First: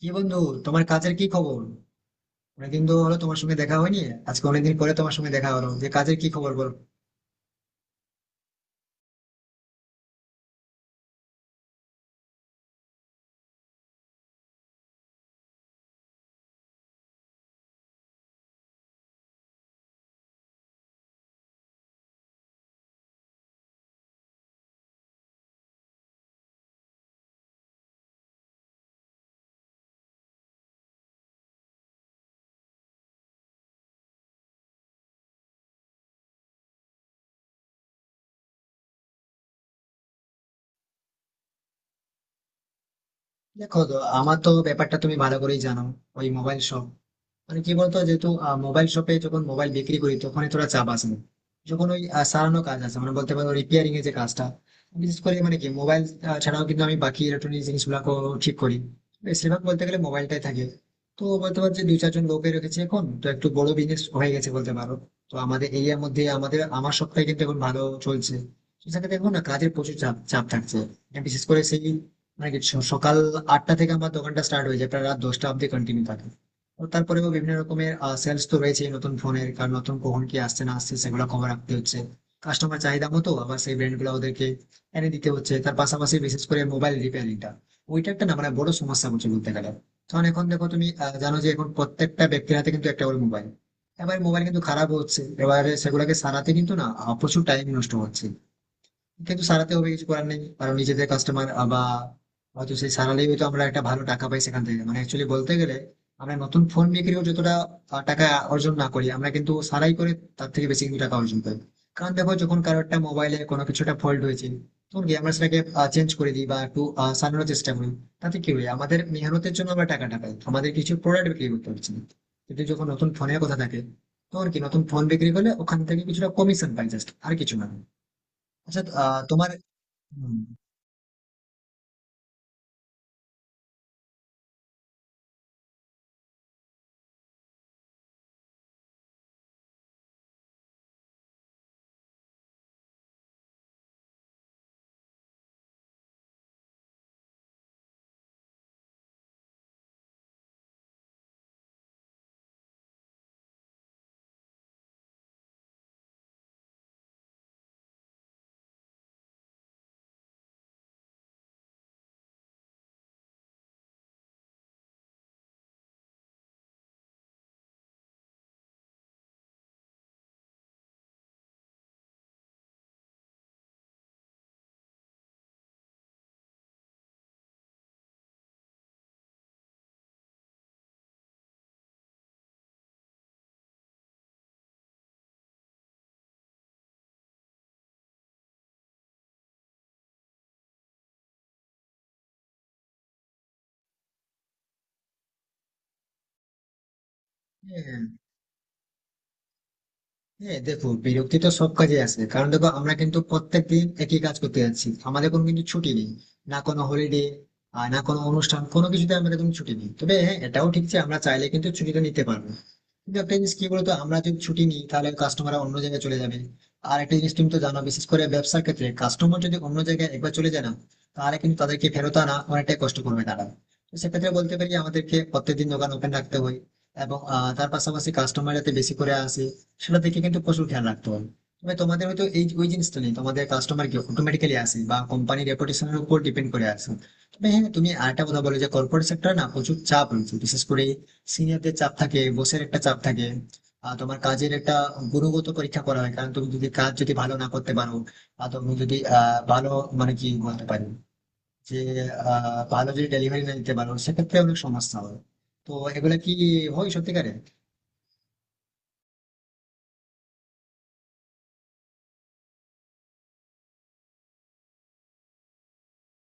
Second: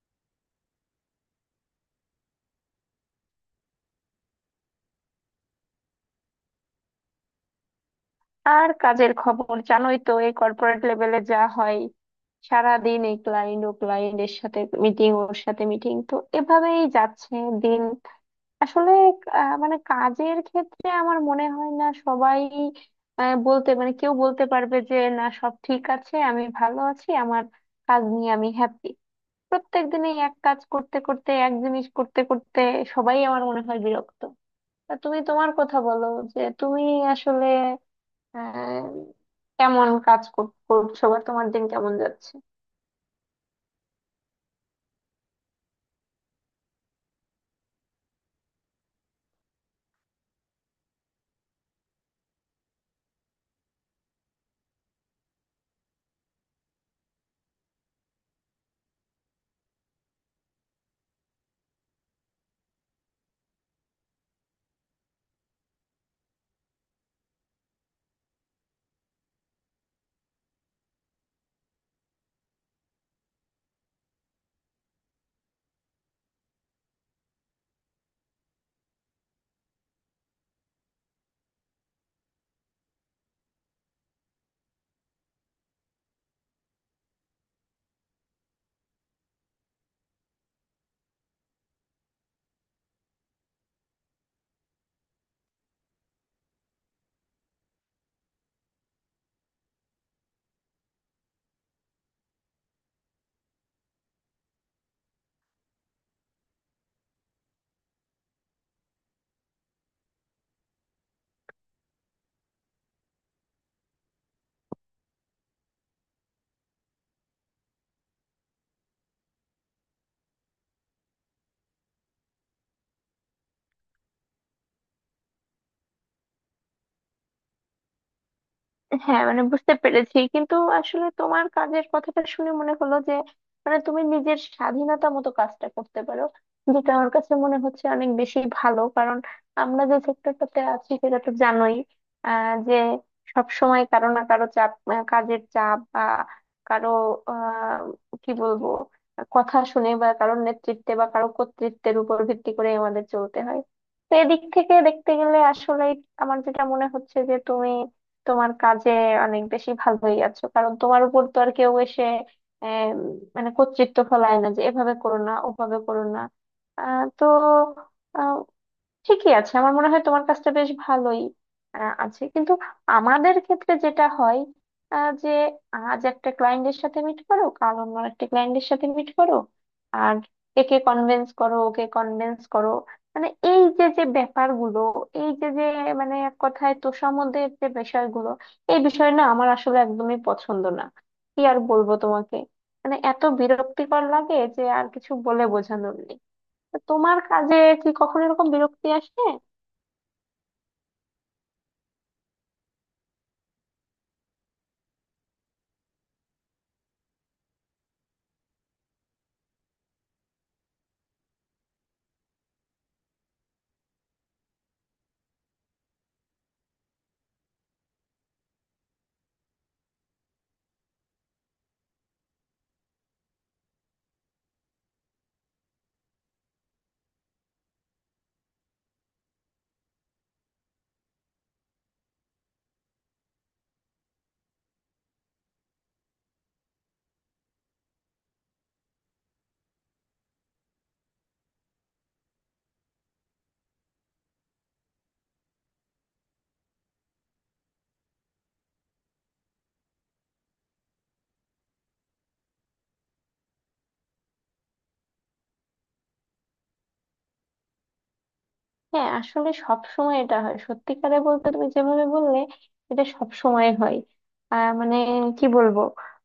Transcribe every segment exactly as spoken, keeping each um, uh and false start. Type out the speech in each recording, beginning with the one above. কি বন্ধু, তোমার কাজের কি খবর? অনেকদিন তো হলো তোমার সঙ্গে দেখা হয়নি। আজকে অনেকদিন পরে তোমার সঙ্গে দেখা হলো, যে কাজের কি খবর বলো। আর কাজের খবর জানোই তো, এই কর্পোরেট লেভেলে যা হয়। সারাদিন এই ক্লায়েন্ট ও ক্লায়েন্ট এর সাথে মিটিং, ওর সাথে মিটিং, তো এভাবেই যাচ্ছে দিন। আসলে আহ, মানে কাজের ক্ষেত্রে আমার মনে হয় না সবাই আহ, বলতে মানে কেউ বলতে পারবে যে না সব ঠিক আছে, আমি ভালো আছি, আমার কাজ নিয়ে আমি হ্যাপি। প্রত্যেক দিনে এক কাজ করতে করতে এক জিনিস করতে করতে সবাই আমার মনে হয় বিরক্ত। তা তুমি তোমার কথা বলো, যে তুমি আসলে আহ, কেমন কাজ কর- করছো বা তোমার দিন কেমন যাচ্ছে? দেখো তো, আমার তো ব্যাপারটা তুমি ভালো করেই জানো। ওই মোবাইল শপ, মানে কি বলতো, যেহেতু মোবাইল শপে যখন মোবাইল বিক্রি করি তখন তোরা চাপ আসে না। যখন ওই আহ, সারানো কাজ আছে, মানে বলতে পারো রিপেয়ারিং এর যে কাজটা, বিশেষ করে মানে কি মোবাইল ছাড়াও কিন্তু আমি বাকি ইলেকট্রনিক জিনিসগুলো ঠিক করি, বেশিরভাগ বলতে গেলে মোবাইলটাই থাকে। তো বলতে পারো যে দুই চারজন লোকে রেখেছে, এখন তো একটু বড় বিজনেস হয়ে গেছে বলতে পারো। তো আমাদের এরিয়ার মধ্যে আমাদের আমার সবটাই কিন্তু এখন ভালো চলছে। তো সেক্ষেত্রে দেখো না, কাজের প্রচুর চাপ চাপ থাকছে, বিশেষ করে সেই মানে কি স- সকাল আটটা থেকে আমার দোকানটা স্টার্ট হয়ে যায়, প্রায় রাত দশটা অব্দি কন্টিনিউ থাকে। ও তারপরেও বিভিন্ন রকমের সেলস তো রয়েছে নতুন ফোনের, কারণ নতুন কখন কি আসছে না আসছে সেগুলো খবর রাখতে হচ্ছে, কাস্টমার চাহিদা মতো আবার সেই ব্র্যান্ড গুলো ওদেরকে এনে দিতে হচ্ছে। তার পাশাপাশি বিশেষ করে মোবাইল রিপেয়ারিংটা, ওইটা একটা না মানে বড় সমস্যা বলছে বলতে গেলে। কারণ এখন দেখো, তুমি আহ, জানো যে এখন প্রত্যেকটা ব্যক্তির হাতে কিন্তু একটা করে মোবাইল। এবার মোবাইল কিন্তু খারাপ হচ্ছে, এবারে সেগুলোকে সারাতে কিন্তু না আহ, প্রচুর টাইম নষ্ট হচ্ছে, কিন্তু সারাতে হবে, কিছু করার নেই, কারণ নিজেদের কাস্টমার। বা হয়তো সেই সারালেই হয়তো আমরা একটা ভালো টাকা পাই সেখান থেকে, মানে অ্যাকচুয়ালি বলতে গেলে আমরা নতুন ফোন বিক্রিও যতটা আহ, টাকা অর্জন না করি, আমরা কিন্তু সারাই করে তার থেকে বেশি কিন্তু টাকা অর্জন করি। কারণ দেখো, যখন কারো একটা মোবাইলে কোনো কিছুটা ফল্ট হয়েছে, তখন কি আমরা সেটাকে চেঞ্জ করে দিই বা একটু আহ, সারানোর চেষ্টা করি, তাতে কি হয়, আমাদের মেহনতের জন্য আমরা টাকাটা পাই, আমাদের কিছু প্রোডাক্ট বিক্রি করতে পারছি না। কিন্তু যখন নতুন ফোনের কথা থাকে, তখন কি নতুন ফোন বিক্রি করলে ওখান থেকে কিছুটা কমিশন পাই, জাস্ট আর কিছু না। আচ্ছা আহ, হ্যাঁ মানে তোমার। বুঝতে পেরেছি, হুম। কিন্তু আসলে তোমার কাজের কথাটা শুনে মনে হলো যে মানে তুমি নিজের স্বাধীনতা মতো কাজটা করতে পারো, যেটা আমার কাছে মনে হচ্ছে অনেক বেশি ভালো। কারণ আমরা যে সেক্টরটাতে আছি সেটা তো জানোই আহ যে সব সময় কারো না কারো চাপ, আহ, কাজের চাপ বা কারো আহ কি বলবো কথা শুনে বা কারোর নেতৃত্বে বা কারো কর্তৃত্বের উপর ভিত্তি করে আমাদের চলতে হয়। তো এদিক থেকে দেখতে গেলে আসলে আমার যেটা মনে হচ্ছে যে তুমি তোমার কাজে অনেক বেশি ভালোই আছো, কারণ তোমার উপর তো আর কেউ এসে আহ, মানে কর্তৃত্ব ফলায় না, যে এভাবে করো না ওভাবে করো না। আহ, তো ঠিকই আছে, আমার মনে হয় তোমার কাজটা বেশ ভালোই আহ, আছে। কিন্তু আমাদের ক্ষেত্রে যেটা হয় আহ, যে আজ একটা ক্লায়েন্টের সাথে মিট করো, কাল অন্য একটা ক্লায়েন্টের সাথে মিট করো, আর একে কনভিন্স করো ওকে কনভিন্স করো। মানে এই যে যে ব্যাপারগুলো, এই যে যে মানে এক কথায় তোষামোদের যে বিষয়গুলো, এই বিষয় না আমার আসলে একদমই পছন্দ না। কি আর বলবো তোমাকে, মানে এত বিরক্তিকর লাগে যে আর কিছু বলে বোঝানোর নেই। তা তোমার কাজে কি হ্যাঁ। কখনো এরকম বিরক্তি আসে? হ্যাঁ দেখো, বিরক্তি তো সব কাজে আসে, কারণ দেখো আমরা কিন্তু প্রত্যেক দিন একই কাজ করতে যাচ্ছি, আমাদের কোনো কিন্তু ছুটি নেই, না কোনো হলিডে আর না কোনো অনুষ্ঠান, কোনো কিছুতে আমরা কিন্তু ছুটি নেই। তবে হ্যাঁ, এটাও ঠিক যে আমরা চাইলে কিন্তু ছুটিটা নিতে পারবো, কিন্তু একটা জিনিস কি বলতো, আমরা যদি ছুটি নিই তাহলে কাস্টমার অন্য জায়গায় চলে যাবে। আর একটা জিনিস তুমি তো জানো, বিশেষ করে ব্যবসার ক্ষেত্রে কাস্টমার যদি অন্য জায়গায় একবার চলে যায় না, তাহলে কিন্তু তাদেরকে ফেরত আনা অনেকটাই কষ্ট করবে তারা। তো সেক্ষেত্রে বলতে পারি, আমাদেরকে প্রত্যেকদিন দোকান ওপেন রাখতে হয়, এবং আহ, তার পাশাপাশি কাস্টমার যাতে বেশি করে আসে সেটা দেখে কিন্তু প্রচুর খেয়াল রাখতে হয়। তবে তোমাদের হয়তো এই ওই জিনিসটা নেই, তোমাদের কাস্টমার কি অটোমেটিক্যালি আসে বা কোম্পানির রেপুটেশনের উপর ডিপেন্ড করে আসে। তবে হ্যাঁ তুমি আরেকটা কথা বলো, যে কর্পোরেট সেক্টরে না প্রচুর চাপ রয়েছে, বিশেষ করে সিনিয়রদের চাপ থাকে, বসের একটা চাপ থাকে, আর তোমার কাজের একটা গুণগত পরীক্ষা করা হয়। কারণ তুমি যদি কাজ যদি ভালো না করতে পারো বা তুমি যদি আহ ভালো, মানে কি বলতে পারি, যে আহ ভালো যদি ডেলিভারি না দিতে পারো, সেক্ষেত্রে অনেক সমস্যা হয়। তো এগুলা কি হয় সত্যিকারে? হ্যাঁ আসলে সব সময় এটা হয়, সত্যিকারে বলতে তুমি যেভাবে বললে এটা সব সময় হয়। আহ, মানে কি বলবো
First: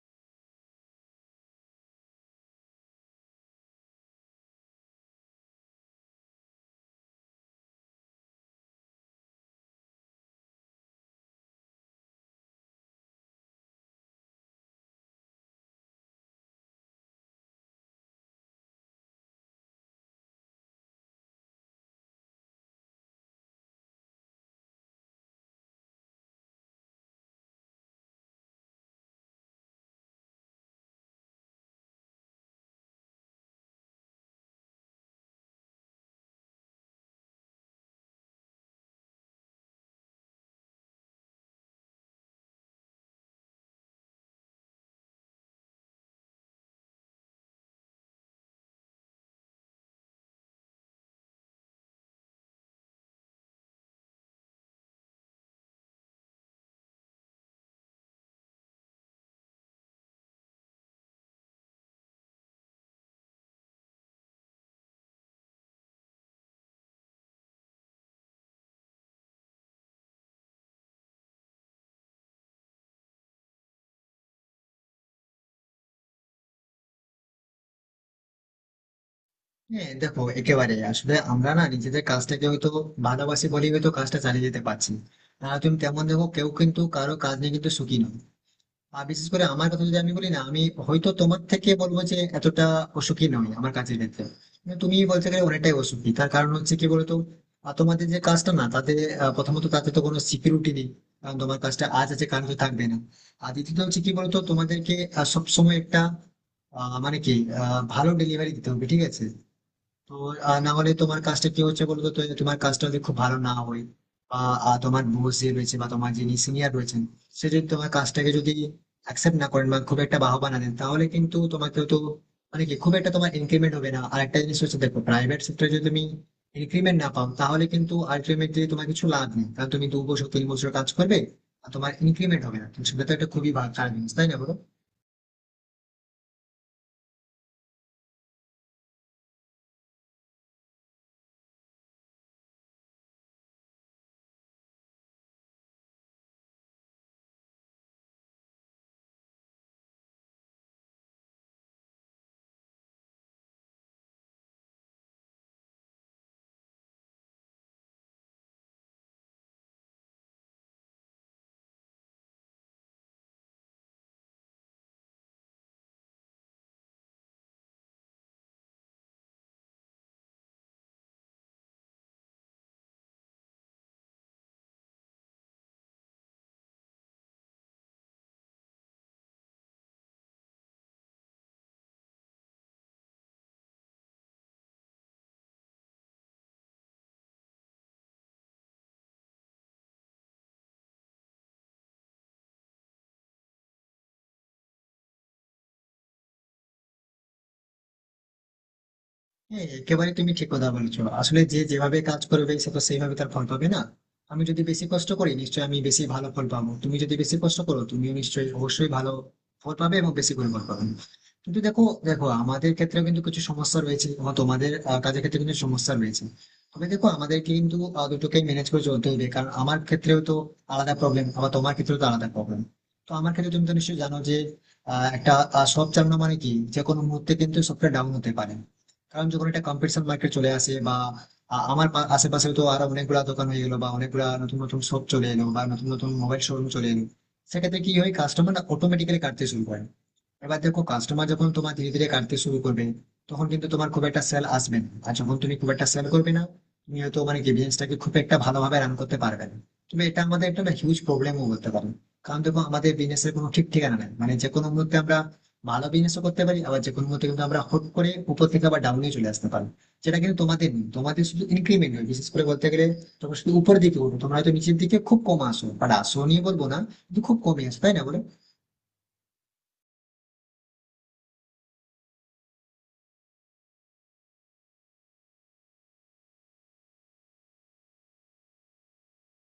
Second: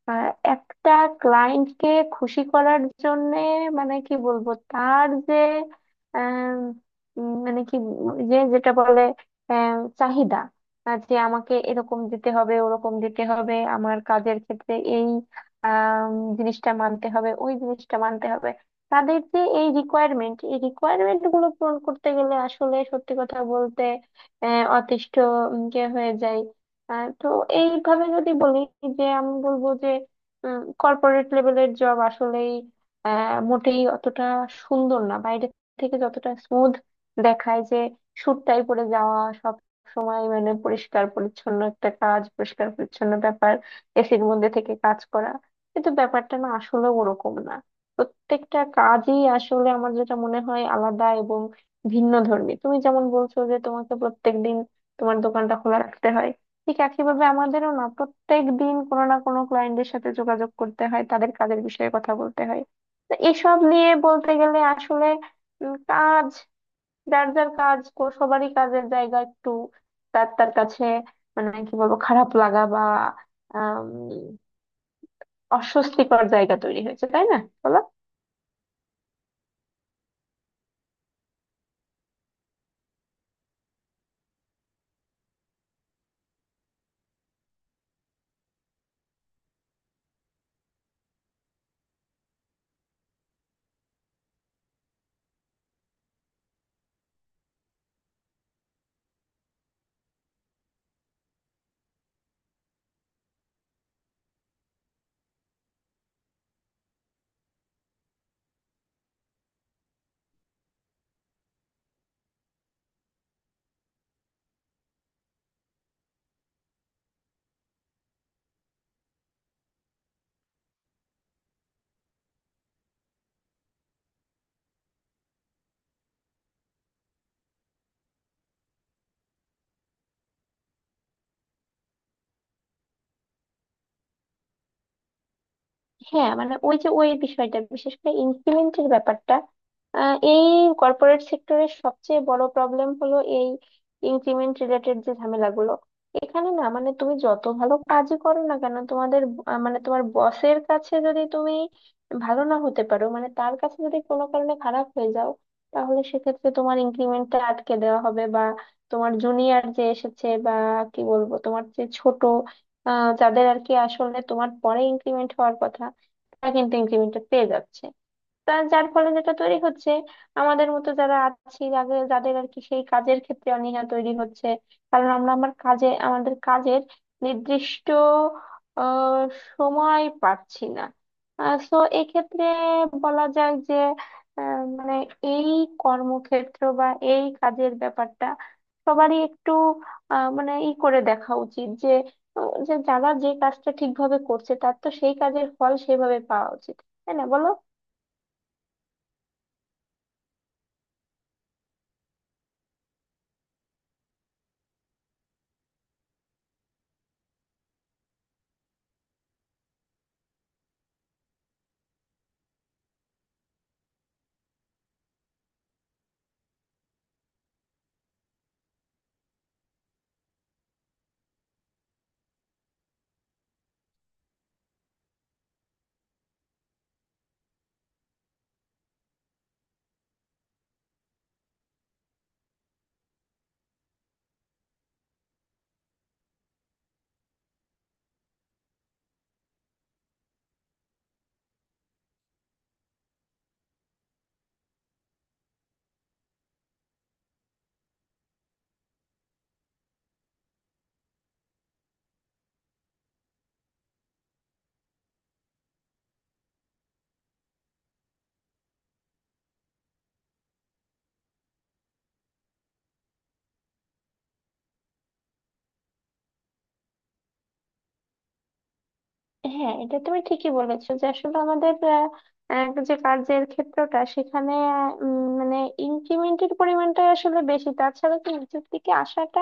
আহ, একটা ক্লায়েন্টকে খুশি করার জন্য মানে কি বলবো তার যে আম, উম, মানে কি যে যেটা বলে আম, চাহিদা আহ, যে আমাকে এরকম দিতে হবে ওরকম দিতে হবে, আমার কাজের ক্ষেত্রে এই আম, জিনিসটা মানতে হবে ওই জিনিসটা মানতে হবে। তাদের যে এই রিকোয়ারমেন্ট এই রিকোয়ারমেন্ট গুলো পূরণ করতে গেলে আসলে সত্যি কথা বলতে আহ, অতিষ্ঠ উম, যে হয়ে যায়। আহ, তো এইভাবে যদি বলি যে আমি বলবো যে কর্পোরেট লেভেলের জব আসলেই আহ, মোটেই অতটা সুন্দর না, বাইরে থেকে যতটা স্মুথ দেখায় যে সুটটাই পরে যাওয়া সব সময়, মানে পরিষ্কার পরিচ্ছন্ন একটা কাজ পরিষ্কার পরিচ্ছন্ন ব্যাপার, এসির মধ্যে থেকে কাজ করা, কিন্তু ব্যাপারটা না আসলে ওরকম না। প্রত্যেকটা কাজই আসলে আমার যেটা মনে হয় আলাদা এবং ভিন্ন ধর্মী। তুমি যেমন বলছো যে তোমাকে প্রত্যেকদিন তোমার দোকানটা খোলা রাখতে হয়, ঠিক একইভাবে আমাদেরও না প্রত্যেক দিন কোনো না কোনো ক্লায়েন্টের সাথে যোগাযোগ করতে হয়, তাদের কাজের বিষয়ে কথা বলতে হয়। তো এসব নিয়ে বলতে গেলে আসলে উম, কাজ যার যার কাজ কো- সবারই কাজের জায়গা একটু তার তার কাছে মানে কি বলবো খারাপ লাগা বা আম, অস্বস্তিকর জায়গা তৈরি হয়েছে, তাই না বলো? হ্যাঁ দেখো, একেবারে, আসলে আমরা না নিজেদের কাজটাকে হয়তো ভালোবাসি বলেই হয়তো কাজটা চালিয়ে যেতে পারছি। না তুমি তেমন দেখো, কেউ কিন্তু কারো কাজ নিয়ে কিন্তু সুখী নয়। আর বিশেষ করে আমার কথা যদি আমি বলি না, আমি হয়তো তোমার থেকে বলবো যে এতটা অসুখী নয় আমার কাজের ক্ষেত্রে। কিন্তু তুমি বলতে গেলে অনেকটাই অসুখী, তার কারণ হচ্ছে কি বলতো, আহ, তোমাদের যে কাজটা না তাতে আহ, প্রথমত তাতে তো কোনো সিকিউরিটি নেই, কারণ তোমার কাজটা আজ আছে কাল তো থাকবে না। আর দ্বিতীয়ত হচ্ছে কি বলতো, তোমাদেরকে আহ, সবসময় একটা আহ, মানে কি আহ, ভালো ডেলিভারি দিতে হবে, ঠিক আছে। তো আহ, না হলে তোমার কাজটা কি হচ্ছে বলতো, তো তোমার কাজটা যদি খুব ভালো না হয়, বা আহ, তোমার বস যে রয়েছে বা তোমার যিনি সিনিয়র রয়েছেন, সে যদি তোমার কাজটাকে যদি অ্যাকসেপ্ট না করেন বা খুব একটা বাহবা না দেন, তাহলে কিন্তু তোমাকে তো মানে কি খুব একটা তোমার ইনক্রিমেন্ট হবে না। আর একটা জিনিস হচ্ছে, দেখো প্রাইভেট সেক্টরে যদি তুমি ইনক্রিমেন্ট না পাও, তাহলে কিন্তু আলটিমেটলি তোমার কিছু লাভ নেই, কারণ তুমি দু বছর তিন বছর কাজ করবে আর তোমার ইনক্রিমেন্ট হবে না, তো সেটা তো একটা খুবই ভা- খারাপ জিনিস, তাই না বলো? হ্যাঁ মানে ওই যে ওই বিষয়টা বিশেষ করে ইনক্রিমেন্টের ব্যাপারটা আহ, এই কর্পোরেট সেক্টরের সবচেয়ে বড় প্রবলেম হলো এই ইনক্রিমেন্ট রিলেটেড যে ঝামেলাগুলো। এখানে না মানে তুমি যত ভালো কাজই করো না কেন তোমাদের আহ, মানে তোমার বসের কাছে যদি তুমি ভালো না হতে পারো, মানে তার কাছে যদি কোনো কারণে খারাপ হয়ে যাও, তাহলে সেক্ষেত্রে তোমার ইনক্রিমেন্টটা আটকে দেওয়া হবে বা তোমার জুনিয়র যে এসেছে বা কি বলবো তোমার যে ছোট আহ যাদের আর কি আসলে তোমার পরে ইনক্রিমেন্ট হওয়ার কথা কিন্তু ইনক্রিমেন্টটা পেয়ে যাচ্ছে। তার যার ফলে যেটা তৈরি হচ্ছে আমাদের মতো যারা আছি যাদের যাদের আর কি সেই কাজের ক্ষেত্রে অনীহা তৈরি হচ্ছে। কারণ আমরা আমার কাজে আমাদের কাজের নির্দিষ্ট আহ, সময় পাচ্ছি না। তো এক্ষেত্রে বলা যায় যে আহ, মানে এই কর্মক্ষেত্র বা এই কাজের ব্যাপারটা সবারই একটু আহ, মানে ই করে দেখা উচিত, যে আহ, যে যারা যে কাজটা ঠিকভাবে করছে তার তো সেই কাজের ফল সেভাবে পাওয়া উচিত, তাই না বলো? হ্যাঁ একেবারে তুমি ঠিক কথা বলেছো। আসলে যে যেভাবে কাজ করবে সে তো সেইভাবে তার ফল পাবে না। আমি যদি বেশি কষ্ট করি নিশ্চয়ই আমি বেশি ভালো ফল পাবো, তুমি যদি বেশি কষ্ট করো তুমিও নিশ্চয়ই অবশ্যই ভালো ফল পাবে এবং বেশি করে ফল পাবে। কিন্তু দেখো, দেখো আমাদের ক্ষেত্রে কিন্তু কিছু সমস্যা রয়েছে এবং তোমাদের আহ, কাজের ক্ষেত্রে কিন্তু সমস্যা রয়েছে। তবে দেখো আমাদের কিন্তু আহ, দুটোকেই ম্যানেজ করে চলতে হবে, কারণ আমার ক্ষেত্রেও তো আলাদা প্রবলেম, আবার তোমার ক্ষেত্রেও তো আলাদা প্রবলেম। তো আমার ক্ষেত্রে তুমি তো নিশ্চয়ই জানো যে আহ, একটা আহ, সব চালানো মানে কি, যে কোনো মুহূর্তে কিন্তু সফটওয়্যার ডাউন হতে পারে। কারণ যখন এটা কম্পিটিশন মার্কেট চলে আসে বা আ- আমার পা- আশেপাশে তো আরো অনেকগুলা দোকান হয়ে গেলো, বা অনেকগুলা নতুন নতুন শপ চলে এলো বা নতুন নতুন মোবাইল শোরুম চলে এলো, সেক্ষেত্রে কি হয়, কাস্টমার অটোমেটিক্যালি কাটতে শুরু করে। এবার দেখো, কাস্টমার যখন তোমার ধীরে ধীরে কাটতে শুরু করবে, তখন কিন্তু তোমার খুব একটা সেল আসবে না, আর যখন তুমি খুব একটা সেল করবে না, তুমি হয়তো মানে কি বিজনেসটাকে খুব একটা ভালোভাবে রান করতে পারবে না। তুমি এটা আমাদের একটা হিউজ প্রবলেমও বলতে পারো, কারণ দেখো আমাদের বিজনেসের কোনো ঠিক ঠিকানা নেই, মানে যে কোনো মুহূর্তে আমরা ভালো বিজনেসও করতে পারি, আবার যে কোনো মুহূর্তে কিন্তু আমরা হুট করে উপর থেকে আবার ডাউনে চলে আসতে পারি। যেটা কিন্তু তোমাদের নেই, তোমাদের শুধু ইনক্রিমেন্ট হয় বিশেষ করে বলতে গেলে, তোমরা শুধু উপরের দিকে উঠো, তোমরা হয়তো নিচের দিকে খুব কম আসো, বাট আসো নিয়ে বলবো না, কিন্তু খুব কমই আসো, তাই না বলো? হ্যাঁ এটা তুমি ঠিকই বলেছো যে আসলে আমাদের আহ, আহ, যে কাজের ক্ষেত্রটা সেখানে আহ, উম, মানে ইনক্রিমেন্টের পরিমাণটা আসলে বেশি, তাছাড়া তো নিচের দিকে আসাটা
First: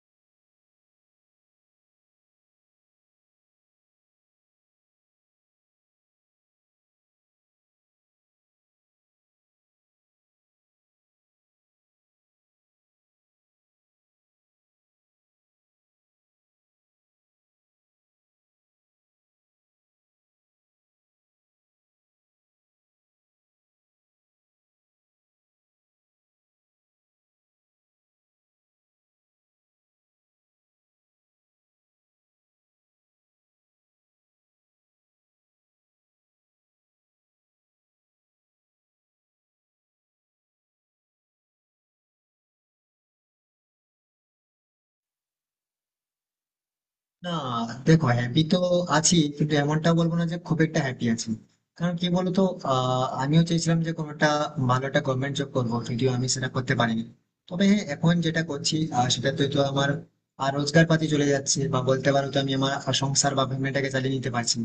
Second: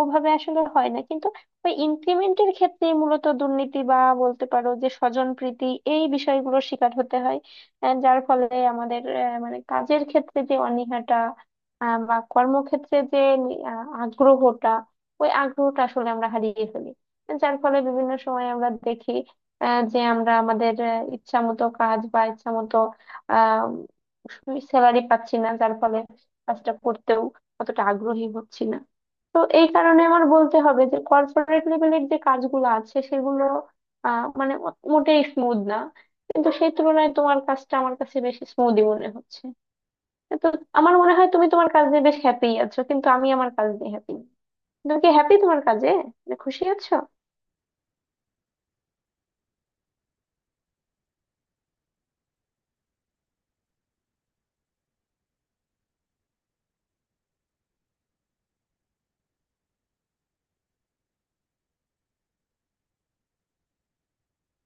ওভাবে আসলে হয় না। কিন্তু ওই ইনক্রিমেন্টের ক্ষেত্রে মূলত দুর্নীতি বা বলতে পারো যে স্বজনপ্রীতি, এই বিষয়গুলোর শিকার হতে হয়। আহ, যার ফলে আমাদের আহ, মানে কাজের ক্ষেত্রে যে অনীহাটা আহ, বা কর্মক্ষেত্রে যে আহ, আগ্রহটা, ওই আগ্রহটা আসলে আমরা হারিয়ে ফেলি। যার ফলে বিভিন্ন সময় আমরা দেখি আহ, যে আমরা আমাদের আহ, ইচ্ছা মতো কাজ বা ইচ্ছা মতো আহ স্যালারি পাচ্ছি না, যার ফলে কাজটা করতেও অতটা আগ্রহী হচ্ছি না। তো এই কারণে আমার বলতে হবে যে কর্পোরেট লেভেলের যে কাজগুলো আছে সেগুলো আহ মানে ও- মোটেই স্মুথ না, কিন্তু সেই তুলনায় তোমার কাজটা আমার কাছে বেশি স্মুথই মনে হচ্ছে। তো আমার মনে হয় তুমি তোমার কাজে বেশ হ্যাপি আছো কিন্তু আমি আমার কাজ নিয়ে হ্যাপি। তুমি কি হ্যাপি তোমার কাজে, মানে খুশি আছো? না দেখো, হ্যাপি তো আছি, কিন্তু এমনটা বলবো না যে খুব একটা হ্যাপি আছি। কারণ কি বলতো, আহ, আমিও চেয়েছিলাম যে কোনোটা ভালো একটা গভর্নমেন্ট জব করবো, যদিও আমি সেটা করতে পারিনি। তবে হ্যাঁ এখন যেটা করছি আহ, সেটাতে তো আমার আহ, রোজগার পাতি চলে যাচ্ছে, বা বলতে পারো তো আমি আমার সংসার বা ফ্যামিলিটাকে চালিয়ে নিতে পারছি।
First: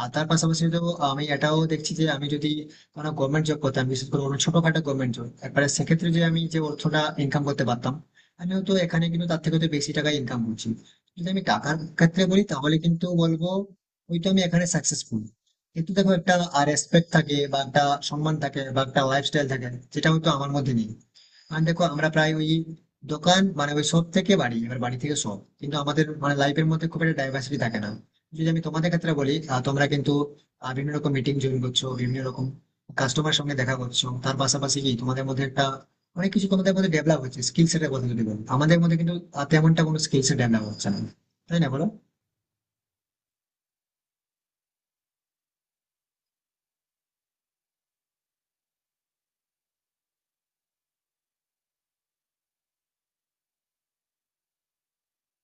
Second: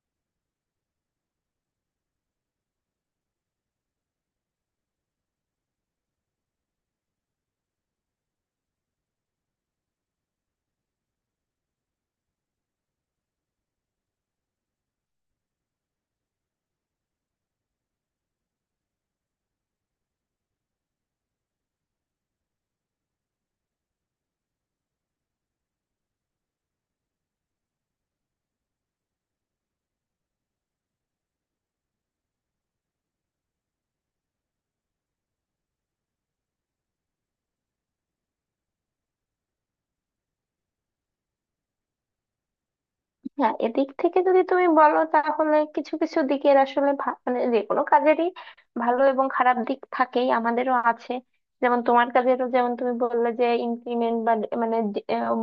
আর তার পাশাপাশি তো আমি এটাও দেখছি, যে আমি যদি কোনো গভর্নমেন্ট জব করতাম, বিশেষ করে কোনো ছোটখাটো গভর্নমেন্ট জব, একবারে সেক্ষেত্রে যে আমি যে অর্থটা ইনকাম করতে পারতাম, আমি হয়তো এখানে কিন্তু তার থেকে তো বেশি টাকা ইনকাম করছি। যদি আমি টাকার ক্ষেত্রে বলি তাহলে কিন্তু বলবো ওই তো আমি এখানে সাকসেসফুল। কিন্তু দেখো, একটা রেসপেক্ট থাকে বা একটা সম্মান থাকে বা একটা লাইফস্টাইল থাকে, যেটা হয়তো আমার মধ্যে নেই। আর দেখো আমরা প্রায় ওই দোকান মানে ওই শপ থেকে বাড়ি, এবার বাড়ি থেকে শপ, কিন্তু আমাদের মানে লাইফের মধ্যে খুব একটা ডাইভার্সিটি থাকে না। যদি আমি তোমাদের ক্ষেত্রে বলি, আহ, তোমরা কিন্তু আহ, বিভিন্ন রকম মিটিং জয়েন করছো, বিভিন্ন রকম কাস্টমার সঙ্গে দেখা করছো, তার পাশাপাশি কি তোমাদের মধ্যে একটা অনেক কিছু তোমাদের মধ্যে ডেভেলপ হচ্ছে। স্কিল সেটের কথা যদি বলো আমাদের মধ্যে কিন্তু আহ, তেমনটা কোনো স্কিল সেট ডেভেলপ হচ্ছে না, তাই না বলো? হ্যাঁ এদিক থেকে যদি তুমি বলো তাহলে কিছু কিছু দিকের আসলে ভা- মানে যে কোনো কাজেরই ভালো এবং খারাপ দিক থাকেই, আমাদেরও আছে। যেমন তোমার কাজেরও যেমন তুমি বললে যে ইনক্রিমেন্ট বা ডে- মানে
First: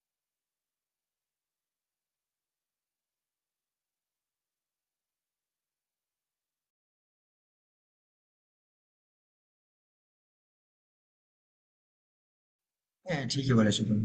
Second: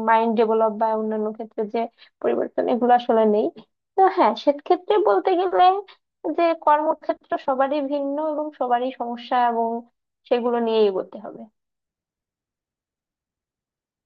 মাইন্ড ডেভেলপ বা অন্যান্য ক্ষেত্রে যে পরিবর্তন, এগুলো আসলে নেই। তো হ্যাঁ সেক্ষেত্রে বলতে গেলে যে কর্মক্ষেত্র সবারই ভিন্ন এবং সবারই সমস্যা এবং সেগুলো নিয়ে এগোতে হবে। হ্যাঁ ঠিকই বলেছো তুমি।